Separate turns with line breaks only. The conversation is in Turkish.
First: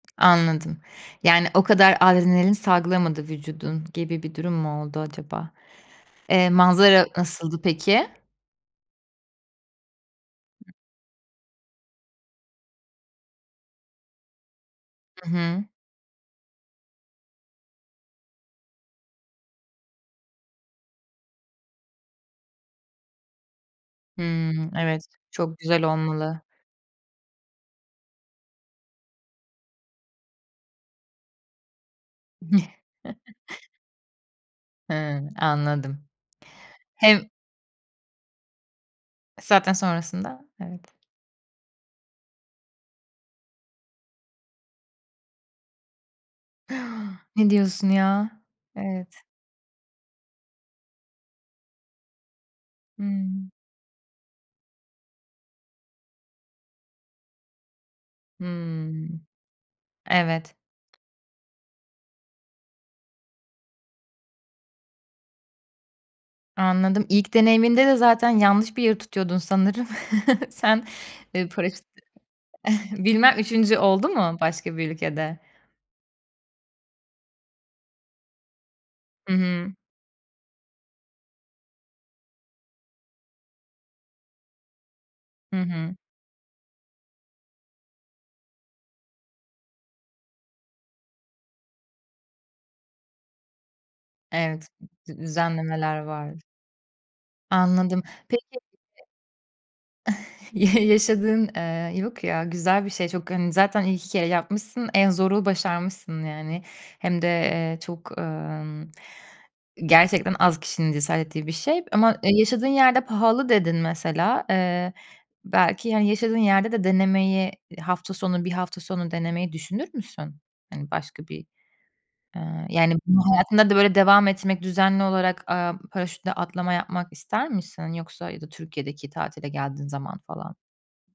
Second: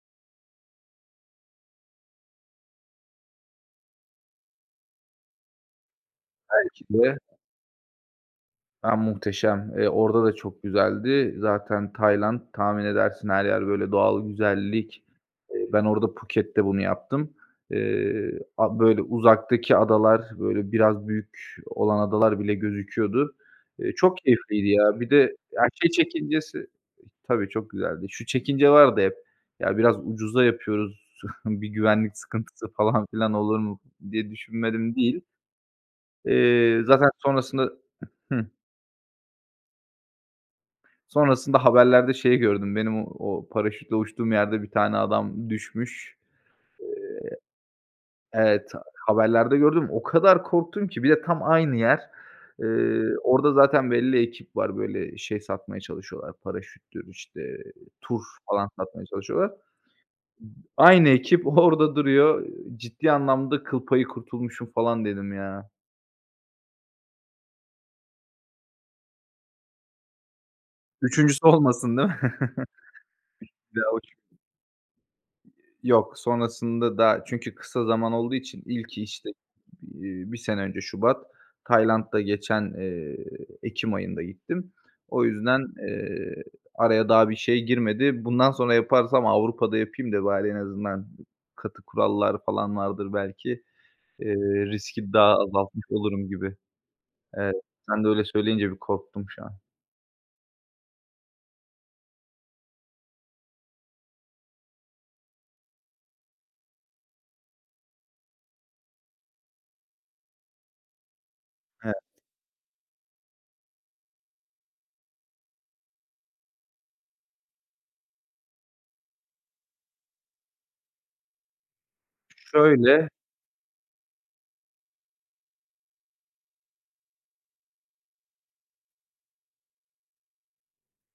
Anladım, yani, o kadar adrenalin salgılamadı vücudun gibi bir durum mu oldu acaba? Eee,
Belki
manzara
de.
nasıldı peki?
Ya, muhteşem, eee, orada da çok güzeldi. Zaten Tayland tahmin edersin her yer böyle doğal güzellik.
Hı hı.
Eee, ben orada Puket'te bunu yaptım. Eee, a böyle uzaktaki adalar, böyle, biraz büyük olan adalar bile gözüküyordu. Eee, çok keyifliydi
Hımm,
ya.
evet
Bir de,
çok
ya,
güzel
şey
olmalı.
çekincesi tabii çok güzeldi. Şu çekince vardı hep: Ya, biraz ucuza yapıyoruz, bir güvenlik sıkıntısı falan filan olur mu? Diye düşünmedim değil.
Hımm, anladım.
Eee, zaten
Hem
sonrasında hı.
Zaten sonrasında evet.
Sonrasında haberlerde şeyí gördüm, benim o paraşütle uçtuğum yerde bir tane adam düşmüş.
Hı Ne diyorsun ya?
Eee evet,
Evet.
haberlerde gördüm o kadar korktum ki bir de tam aynı yer. Eee,
Hımm.
orada zaten belli ekip var, böyle, şey satmaya çalışıyorlar paraşüttür, işte, tur falan satmaya
Hımm,
çalışıyorlar.
evet.
Aynı ekip, orada duruyor ciddi anlamda kıl payı kurtulmuşum falan dedim ya.
Anladım, ilk deneyiminde de zaten yanlış bir yeri tutuyordun sanırım. Sen,
3.sü
eee, paraşüt
olmasın değil mi?
Bilmem 3. oldu mu
[unintelligible]
başka bir ülkede?
Yok, sonrasında da, çünkü kısa zaman olduğu için ilki, işte,
Hı hı.
iii, 1 sene önce şubat Tayland'da geçen, eee, ekim ayında gittim. O
Hı
yüzden,
hı.
eee, araya daha bir şey girmedi. Bundan sonra yaparsam, Avrupa'da yapayım da, bari en azından katı kurallar falan vardır belki, eee,
Evet,
riski
d
daha azaltmış
düzenlemeler
olurum
var.
gibi. Evet,
Anladım.
sen de öyle
Peki
söyleyince bir korktum şu an.
[unintelligible] ya yaşadığın, eee yok ya güzel bir şey. Çok hani zaten ilk 2 kere yapmışsın, en zoru başarmışsın yani, hem de, eee, çok, ımm, gerçekten az kişinin cesaret ettiği bir şey,
He.
ama, e, yaşadığın yerde pahalı dedin mesela. Eee, belki, hani, yaşadığın yerde de denemeyi hafta sonu, bir hafta sonu denemeyi düşünür müsün? Hani, başka bir, ııı, yani,
Şöyle.
bu hayatında da böyle devam etmek, düzenli olarak, aaa, paraşütle atlama yapmak ister misin? Yoksa, ya da Türkiye'deki tatile geldiğin zaman falan?